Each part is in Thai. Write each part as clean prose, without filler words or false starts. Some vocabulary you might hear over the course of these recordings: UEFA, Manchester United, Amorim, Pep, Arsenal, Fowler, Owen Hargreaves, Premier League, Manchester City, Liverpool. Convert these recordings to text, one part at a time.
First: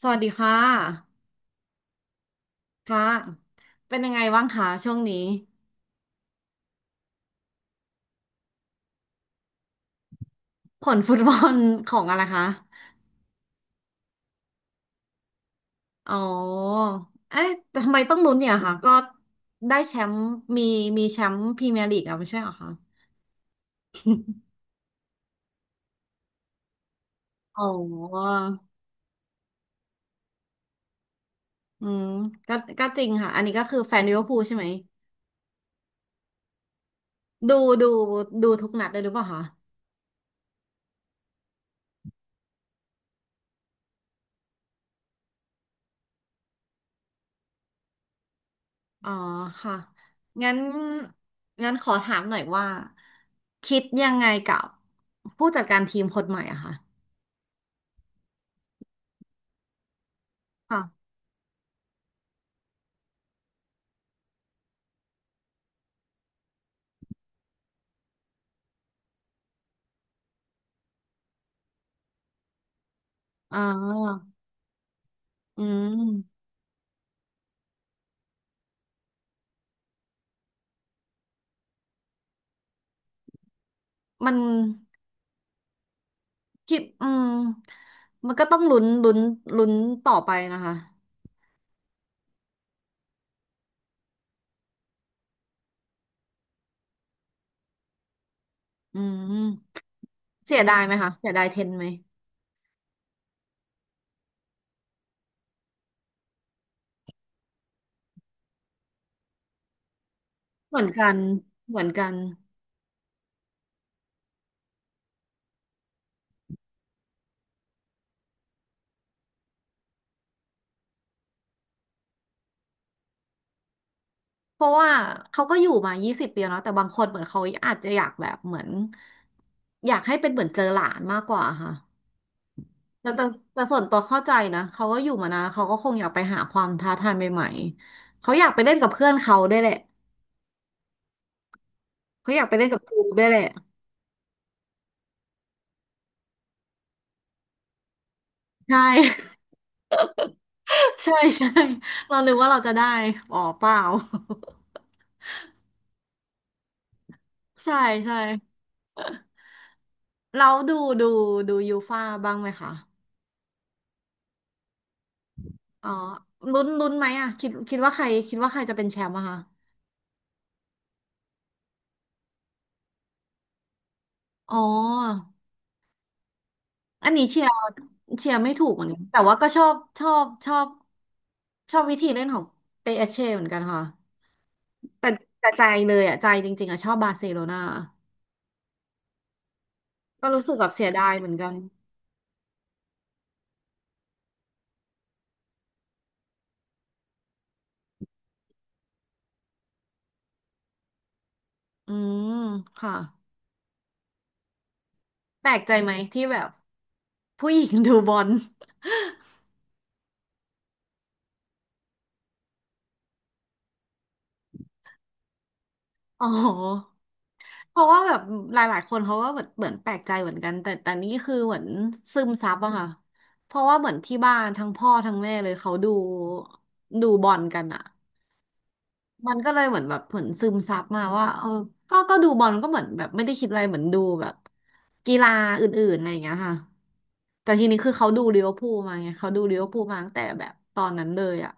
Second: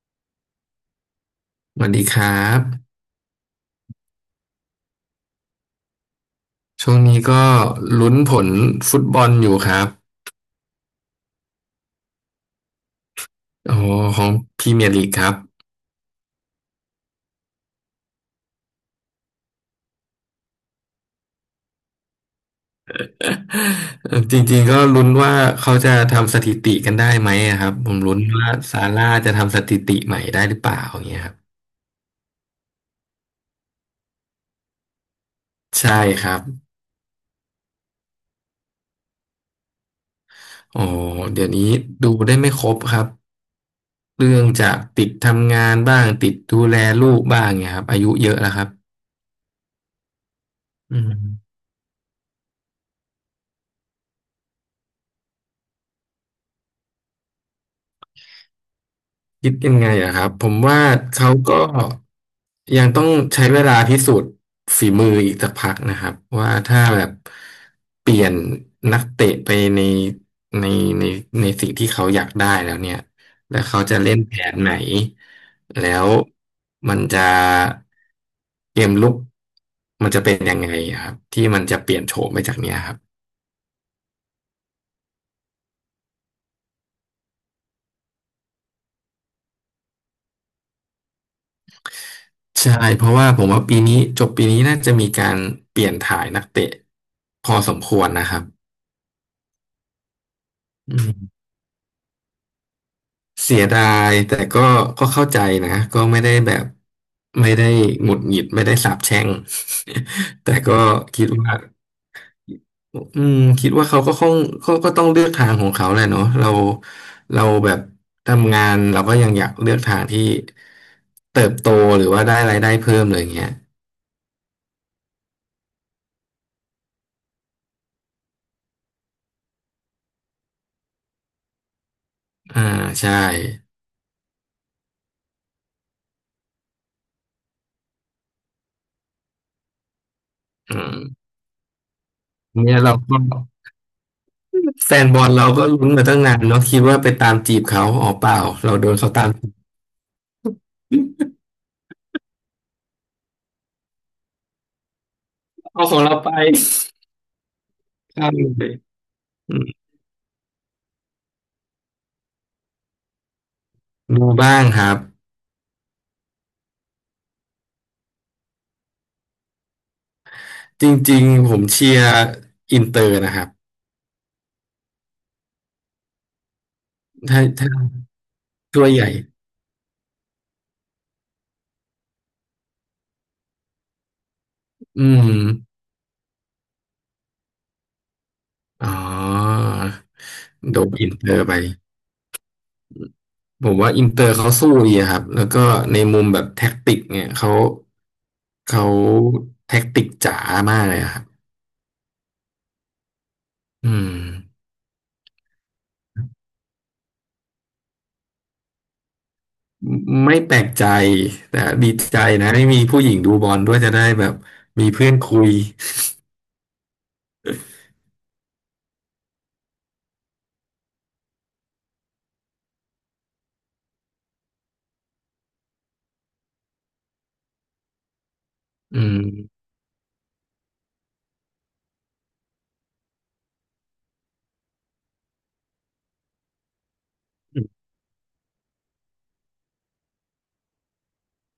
สวัสดีค่ะสวัสดีครับค่ะเป็นยังไงบ้างคะช่วงนี้ช่วงนี้ก็ลุ้นผลฟุตบอลอยู่ครับผลฟุตบอลของอะไรคะอ๋อของพรีเมียร์ลีกครับ อ๋อ เอ๊ะแต่ทำไมต้องลุ้นเนี่ยคะก็ได้แชมป์มีมีแชมป์พรีเมียร์ลีกอะไม่ใช่เหรอคะ จริงๆก็ลุ้นว่าเขาจะทำสถิติกันได้ไหมอะอ๋คอ รับผมลุ้นว่าซาร่าจะทำสถิติใหม่ได้หรือเปล่าอย่างเงี้ยครับอืมก็จริงค่ะ อันนี้ก็คือแฟนลิเวอร์พูลใช่ไหมใช่ครับดูดูดูทุกนัดเลยหรือเปล่าคะอ๋อเดี๋ยวนี้ดูได้ไม่ครบครับเรื่องจากติดทำงานบ้างติดดูแลลูกบ้างเงี้ยครับอายุเยอะแล้วครับอ๋อค่ะ งั้นอืม งั้นขอถามหน่อยว่าคิดยังไงกับผู้จัดการทีมคนใหม่อะคะคิดยังไงอะครับผมว่าค่ะเขาก็ยังต้องใช้เวลาพิสูจน์ฝีมืออีกสักพักนะครับว่าถ้าแบบเปลี่ยนนักเตะไปในในในในสิ่งที่เขาอยากได้แล้วเนี่ยอ๋แล้วเขาจะเล่นอ แผนไหนอืแล้วมมันจะเกมลุกมันจะเป็นยังไงอะครับที่มันจะเปลี่ยนโฉมไปจากเนี้ยครับมันคิดอืมมันก็ต้องลุ้นต่อไปนะคะใช่เพราะว่าผมว่าปีนี้จบปีนี้น่าจะมีการเปลี่ยนถ่ายนักเตะพอสมควรนะครับ อืมเสียดายไหมอืคะเสียมดายเทนไหมเสียดายแต่ก็เข้าใจนะก็ไม่ได้แบบไม่ได้หงุดหงิดไม่ได้สาปแช่ง แต่ก็เหมือนกันคิดว่าเหมือนกันคิดว่าเขาก็คงเขาก็ต้องเลือกทางของเขาแหละเนาะเราแบบทำงานเราก็ยังอยากเลือกทางที่เติบโตหรือว่าได้รายได้เพิ่มเลยอย่างเงี้ยเพราะว่าเขาก็อยู่มา20 ปีแล้วเนอะแต่บางคนเหมือนเขาอาจจะอยากแบบเหมือนอยากให้เป็นเหมือนเจอหลานมากกว่าค่ะอ่าแต่ใช่แต่แต่ส่วนตัวเข้าใจนะเขาก็อยู่มานานเขาก็คงอยากไปหาความท้าทายใหม่ๆเขาอยากไปเล่นกับเพื่อนเขาได้วยแหละอืมเขาอยากไปเล่นเนี่กัยบเราจูก็ได้วยแหละแฟนบอลเราก็ลุ้นมาตั้งนานเนาะคิดว่าไปตามจีบเขาอ๋อเปล่าใชเราโดนเขาตาม่ จีบ ใช่ใช่เรานึกว่าเราจะได้อ๋อเปล่า เอาของเราไป ใช่ใช่ใช่อืมเราดูดูยูฟ่าบ้างไหมคะดูบ้างครับ อ๋อลุ้นไหมอ่ะคิดว่าใครจะเป็นแชมป์อะคะจริงๆผมเชียร์อินเตอร์นะครับ อ๋ออันนี้เชีถ้ายร์ถ้าเชียร์ไม่ถูกเหถ้มือวนยกัใหนญ่แต่ว่าก็ชอบวิธีเล่นของเปเช่เหมือนกันค่ะแต่อืมแต่ใจเลยอ่ะใจจริงๆอ่ะชอบบาร์เซโลนาอ๋อ ก็รู้สึกแบบโดเสีนยดาอิยนเหเตมือนอร์กัไป นผมว่าอินเตอร์เขาสู้ดีอะครับ แล้วก็ในมุมแบบแท็กติกเนี่ยเขาแท็กติกจ๋ามากเลยอะครับอืมค่ะอืมแปลกใจไหมที่แบบผู้หญิงดูบอล ไม่แปลกใจแต่ดีใจนะที่มีผู้หญิงดูบอลด้วยจะได้แบบมีเพื่อนคุยอ๋อเพราะว่าแบบหลายๆคนเขาก็แบบเหมือนแปลกใจเหมือนกันแต่นี่คือเหมือนซึมซับอะค่ะ เพราะว่าเหมือนที่บ้านทั้งพ่อทั้งแม่เลยเขาดูบอลกันอะอืมันก็เลยม เหมือนแบบเหมือนซึมซับมาว่าเออก็ดูบอลก็เหมือนแบบไม่ได้คิดอะไรเหมือนดูแบบกีฬาอื่นๆอะไรอย่างเงี้ยค่ะแต่ทีนี้คือเขาดูลิเวอร์พูลมาไงเขาดูลิเวอร์พูลมาตั้งแต่แบบตอนนั้นเลยอะ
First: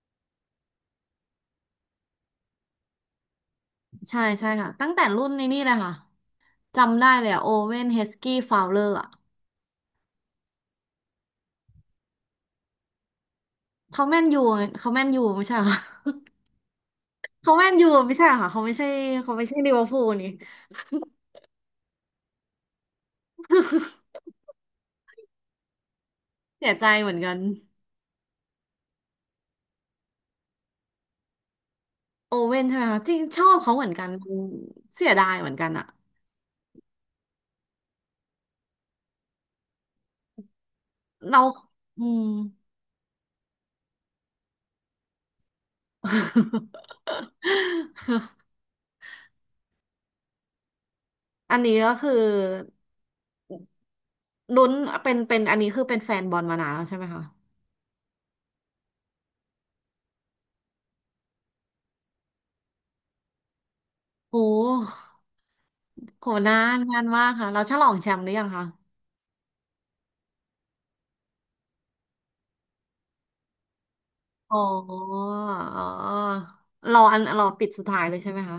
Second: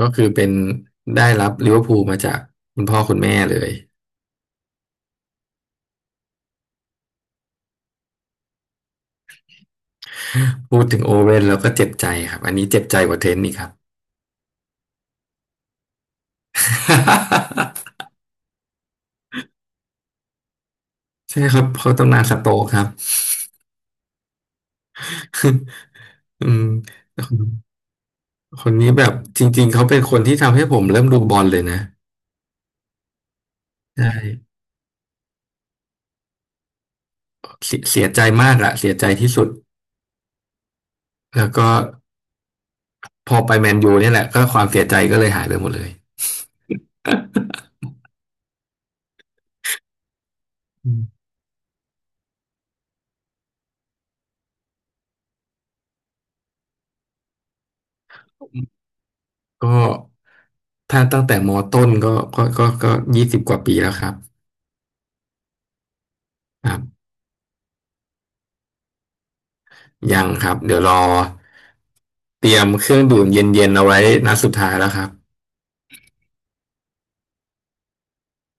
ก็คือเป็นได้รับลิเวอร์พูลมาจากคุณพ่อคุณแม่เลยใช่ใช่ค่ะตั้งแต่รุ่นนี้นี่เลยค่ะจำได้เลยอะโอเวนเฮสกี้ฟาวเลอร์ พูดถึงโอเว่นแล้วก็เจ็บใจครับอันนี้เจ็บใจกว่าเทนนี่ครับ เขาแมนยูเขาแมนยูไม่ใช่เหรอ เขาแมนยู ไม่ใช่เหรอค่ะเขาไม่ใช่เขาไม่ใช่ลิเวอร์พูลนี่ใช่ครับเขาตำนานสโต๊กครับ อืมเสียใจเหมือนคกันนคนนี้แบบจริงๆเขาเป็นคนที่ทำให้ผมเริ่มดูบอลเลยนะโอเว่นใช่ไหมคะจริงชอบเขาเหมือนกัใช่นเสียดายเหมือนกันอะเสียเสียใจมากอะเสียใจที่สุดเราแล้วก็อืม พอไปแมนยูเนี่ยแหละก็ความเสียใจก็เลยหายไปหมดเลย อืมอันนี้ก็คือลุ้นเป็นอันนี้คือเป็นแฟนบอลมานานแล้วใช่ไหมคะก็ถ้าตั้งแต่มอต้นก็20 กว่าปีแล้วครับโอ้โหนาครันนานบ มากค่ะเราฉลองแชมป์หรือยังคะยังครับเดี๋ยวรอเตรียมเครื่องดื่มเย็นๆเอาไว้นัดสุดอ๋อท้ายแล้วครับอ๋อรออันรอปิดสุดท้ายเลยใช่ไหมคะ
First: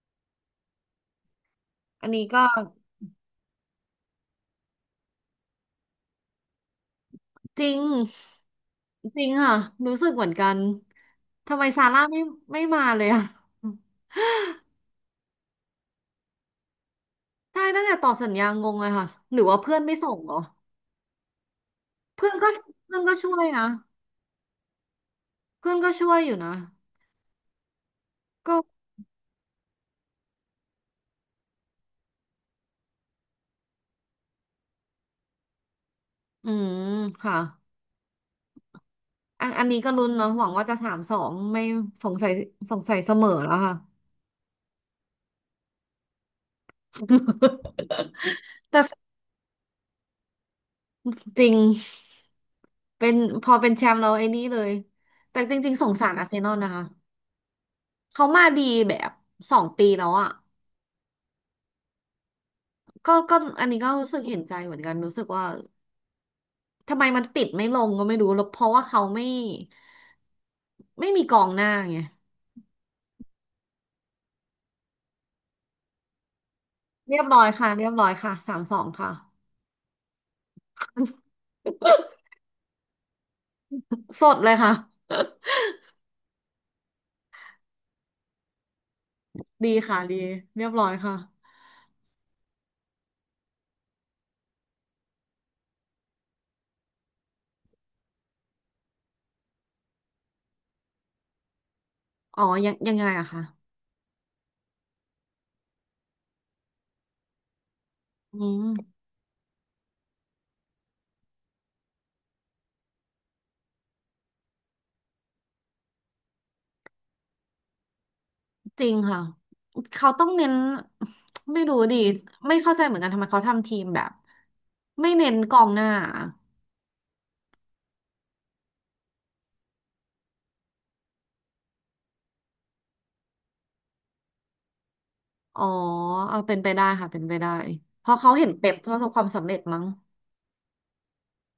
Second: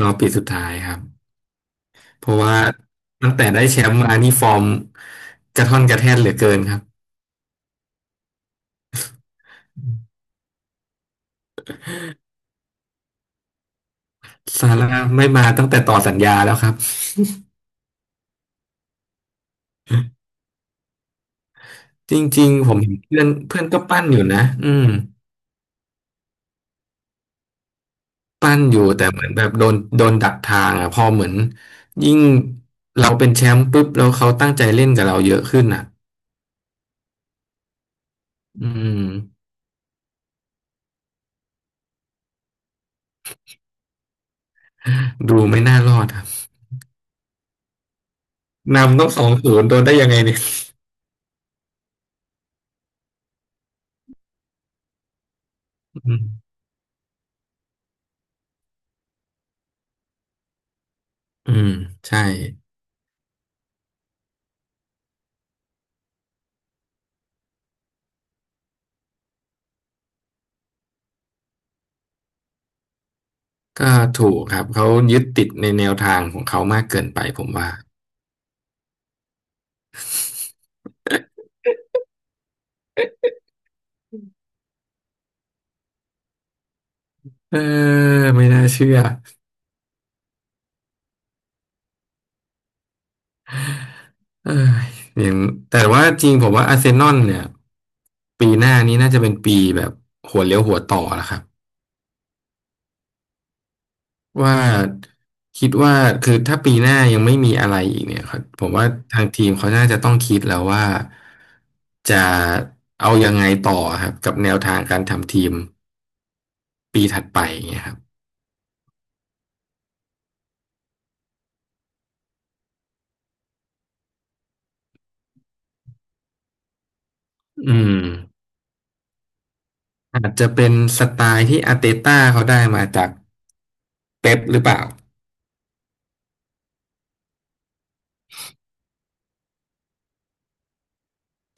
รอบปีสุดท้ายครับอันเพนี้ราะก็ ว่าตั้งแต่ได้แชมป์มานี่ฟอร์มกระท่อนกระแท่นเหลือเกินครับจริงจริงอ่ะรู้สึกเหมือนกันทำไมซาร่าไม่มาเลยอ่ะ ซาร่าไม่มาตั้งแต่ต่อสัญญาแล้วครับ ใช่ตั้งแต่ต่อสัญญางงเลยค่ะหรือว่าเพื่อนไม่ส่งเหรอจเพื่อนริก็งๆผมเห็นเพื่อนก็เพื่อนช่วยเพื่นะอนก็ปั้นอยู่นะอืมเพื่อนก็ช่วยอยู่นะปั้ก็นอยู่แต่เหมือนแบบโดนดักทางอ่ะพอเหมือนยิ่งเราเป็นแชมป์ปุ๊บแล้วเขาตั้งใจเล่นกับเราเยอะขึ้นอ่ะอืมค่ะอืมอันนี้ก็ลุ้นเนาะหวังว่าจะสามสองไม่สงสัยสงสัยเสมอแล้วค่ะ ดูไม่น่ารอดครับ แต่นำต้อง2-0โดนได้ยังไงเนี่ย จริงเป็นพอเป็นแชมป์เราไอ้นี่เลยแต่จริงๆสงสาอืรมอาร์เซนอลนะคะเขามาดีแบบ2 ปีแล้วอ่ะ อืมใช่ก็อันนี้ก็รู้สึกเห็นใจเหมือนกันรู้สึกว่าทำไมมันปิดไม่ลงก็ไม่รู้แล้วเพราะว่าเขาไม่มีกองหน้าไงก็ถูกครับเขายึดติดในแนวทางของเขามากเกินเรีไปยบร้ผอยมค่ะว่าเรียบร้อยค่ะสามสองค่ะสดเลยค่ะ เออไม่น่าเชื่อ ดีค่ะดีเรียบร้อยค่ะเอออย่างแต่ว่าจริงผมว่าอาร์เซนอลเนี่ยปีหน้านี้น่าจะเป็นปีแบบหัวเลี้ยวหัวต่อแล้วครับอ๋อยังไงอะคะว่าคิดว่าคือถ้าปีหน้ายังไม่มีอะไรอีกเนี่ยคอืรับผมมว่าทางทีมเขาน่าจะต้องคิดแล้วว่าจะเอายังไงต่อครับกับแนวทางการทำทีมปีถัดไปอย่างเงี้ยครับจริงค่ะเขาต้องเน้นไม่รู้ดิไม่เข้าใจเหมือนกันทำไมเขาทำทีมแบบไม่เน้นกองหน้าออืม อาจจะเป็นสไตล์ที่อาร์เตต้าเขาได้มาจากเป๊ปหรือเปล่าอ๋อเอาเป็นไปได้ค่ะเป็นไปได้เพราะเขาเห็นเป๊ปประสบความสำเร็จมั้ง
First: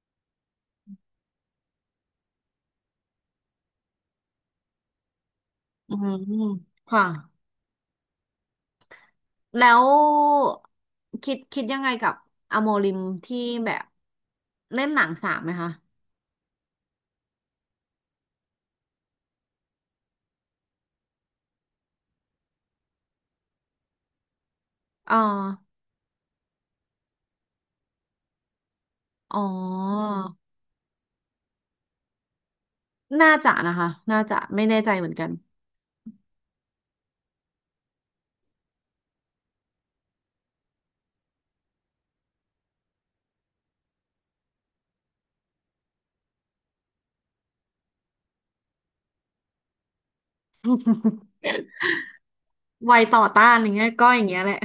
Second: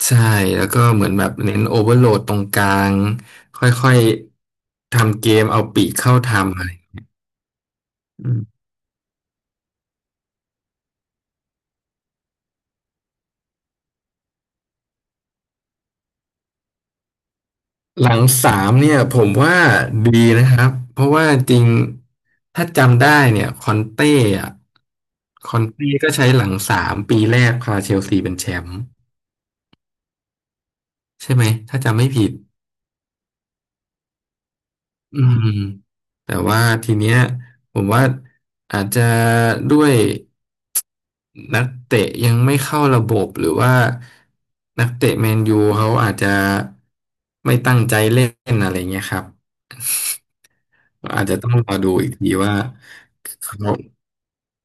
ใช่แล้วก็เหมือนแบบเน้นโอเวอร์โหลดตรงกลางค่อยๆทำเกมเอาปีกอืเข้ามทำอะไรค่ะ อืมแล้วคิดยังไงกับอโมริมที่แบบเล่นหนังสามไหมคะหลังสามเนี่ยผมว่าดีนะครับเพราะว่าจริงถ้าจำได้เนี่ยคอนเต้อะอ๋อคอนเต้ก็ใช้หลังสามปีแรกพาเชลซีเป็นแชมป์อ๋อใช่ไหมถ้าจำไม่ผิดน่าจะนะคะน่าจะไม่แน่ใจเหมือนอืกันมแต่ว่าทีเนี้ยผมว่าอาจจะด้วย นักเตะยังไม่เข้าระบบหรือว่านักเตะแมนยูเขาอาจจะไม่ตั้งใจเล่นอะไรเงี้ยครับอาจจะต้องรอดูอีกทีว่าวัยต่อต้านเขาอย่างเงี้ยก็อย่างเงี้ยแหละ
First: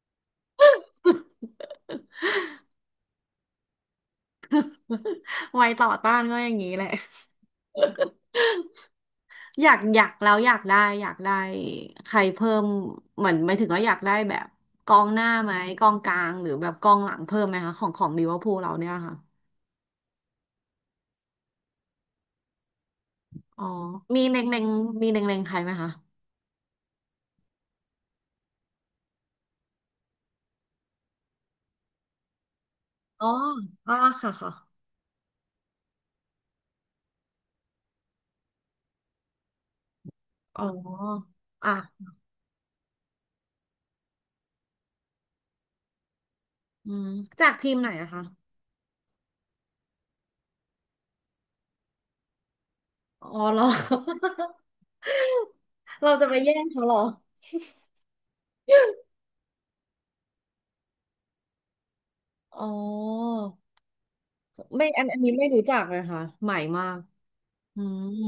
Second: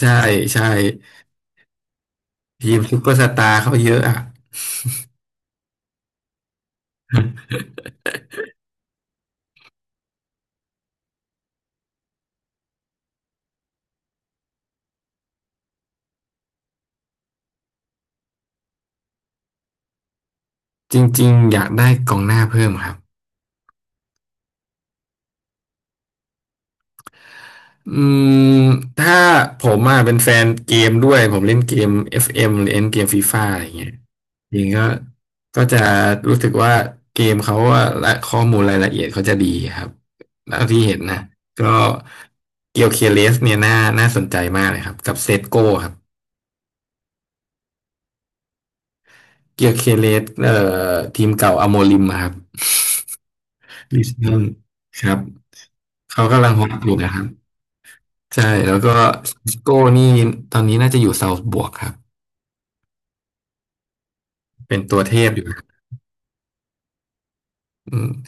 ใช่ใช่ทีมซุปเปอร์สตาร์เขาเยอะอ่ะ วัยต่อต้านก็อย่างงี้แหละอยากแล้วอยากได้ใครเพิ่มเหมือนไม่ถึงว่าอยากได้แบบกองหน้าไหมกองกลางหรือแบบกองหลังเพิ่มไหมคะของลิเวอร์พูลเราเนี่ยค่ะจริงๆอยากได้กองหน้าเพิ่มครับ อ๋อมีเล็งๆมีเล็งๆใครไหมคะอืมถ้าผมอ่ะเป็นแฟนเกมด้วยผมเล่นเกม FM หรือเล่นเกมฟีอ๋อฟ่าอะไรเงี้ยอ่าค่ะค่ะ จริงก็ก็จะรู้สึกว่าเกมเขาอะและข้อมูลรายละเอียดเขาจะดีครับอ๋เท่าที่เห็นนะอก็อ่ะเกียวเคเลสเนี่ยน่าสนใจมากเลยครับกับเซตโก้ครับอืมจากทีมไหนนะคะ เกียวเคเลสทีมเก่าอโมริมอะครับอ๋อเหรอ ลิสบอนครับ เราเขาจะไปกำลังแย่ฮงอตเขาอเหรยู่อ นะครับใช่แล้วก็ซิสโก้นี่ตอนนี้น่าจะอยู่เซาท์บวกครับอ๋อเป็นไม่ตัอัวนเทอันนี้พอไม่ยู่ รู้จักเลยค่ะใหม่มากอือืมม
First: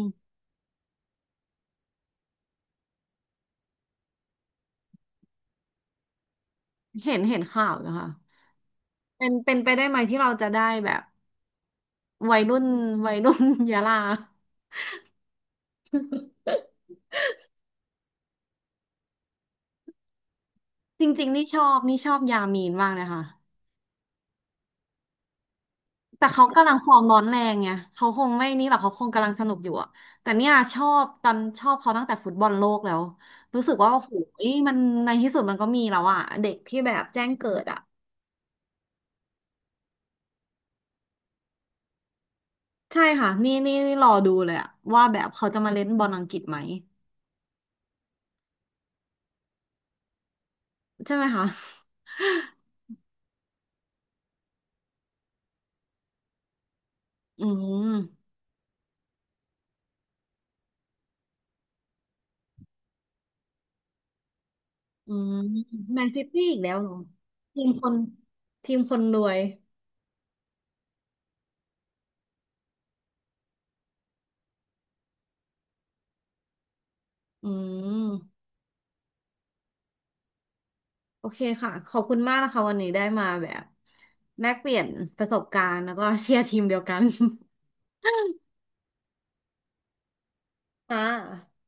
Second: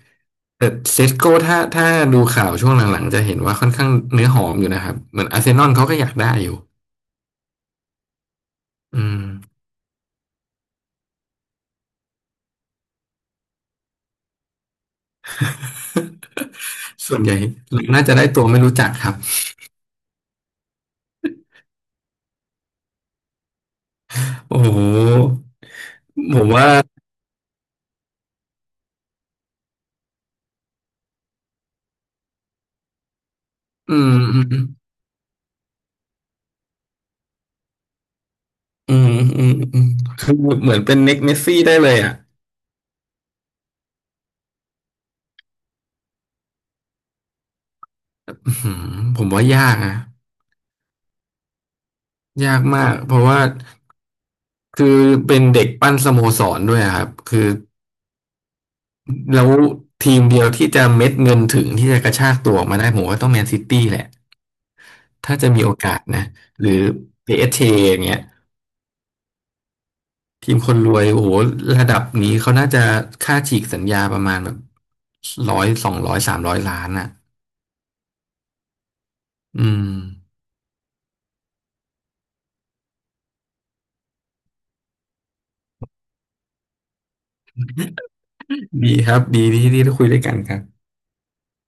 แต่เซสโก้ถ้าดูข่าวช่วงหลังๆจะเห็นว่าค่อนข้างเนื้อหอมอยู่นะครับเหมือนอาร์เซนอลเขาก็อยากได้อยู่เห็นข่าวนะคะอืม เป็นไปได้ไหมที่เราจะได้แบบวัยรุ่นวัยรุ่น ยะลา ส่วนใหญ่น่าจะได้ตัวไม่รู้จักครับจริงๆนี่ชอบยามีนมากเลยค่ะ โอ้โหแต่ผเขามว่ากำลังฟอร์มร้อนแรงไงเขาคงไม่นี่หรอกเขาคงกำลังสนุกอยู่อะแต่เนี่ยชอบตอนชอบเขาตั้งแต่ฟุตบอลโลกแล้วรู้สึกว่าอืโอ้มโหอืมมันในที่สุดมันก็มีแล้วอะเด็กที่แบบแจ้งเกิดอะอืมอืมอืมคือเหมือนเป็นเน็กเมสซี่ได้เลยอ่ะใช่ค่ะนี่รอดูเลยอะว่าแบบเขาจะมาเล่นบอลอังกฤษไหมอื้อหือผมว่ายากนะใช่ไหมคะยากมากเพราะว่าคือเป็นเด็กปั้นสโมสรด้วยอะครับคือือ มแล้วทีมเดียวที่จะเม็ดเงินถึงที่จะกระชากตัวออกมาได้ผมว่าต้องแมนซิตี้แหละอืมถ้าจะมีโอกาแมสนซินะตี้อีกหแล้รืวอ เหรอทีม PSG อสจีคนอย่างเงี้ยทีมคนรวยทีมคนรวยโอ้โหระดับนี้เขาน่าจะค่าฉีกสัญญาประมาณแบบ100 200 300 ล้านอ่ะอืม อืมโอเคค่ะขอบคุณมากนะคะวันนี้ได้มาแบบแลกเปลี่ยนประสบการณ์แล้วก็เชียร์ทีมเดียวกัน ดีครับดีที่ที่ได้คุยด้วยกันครับค่ะ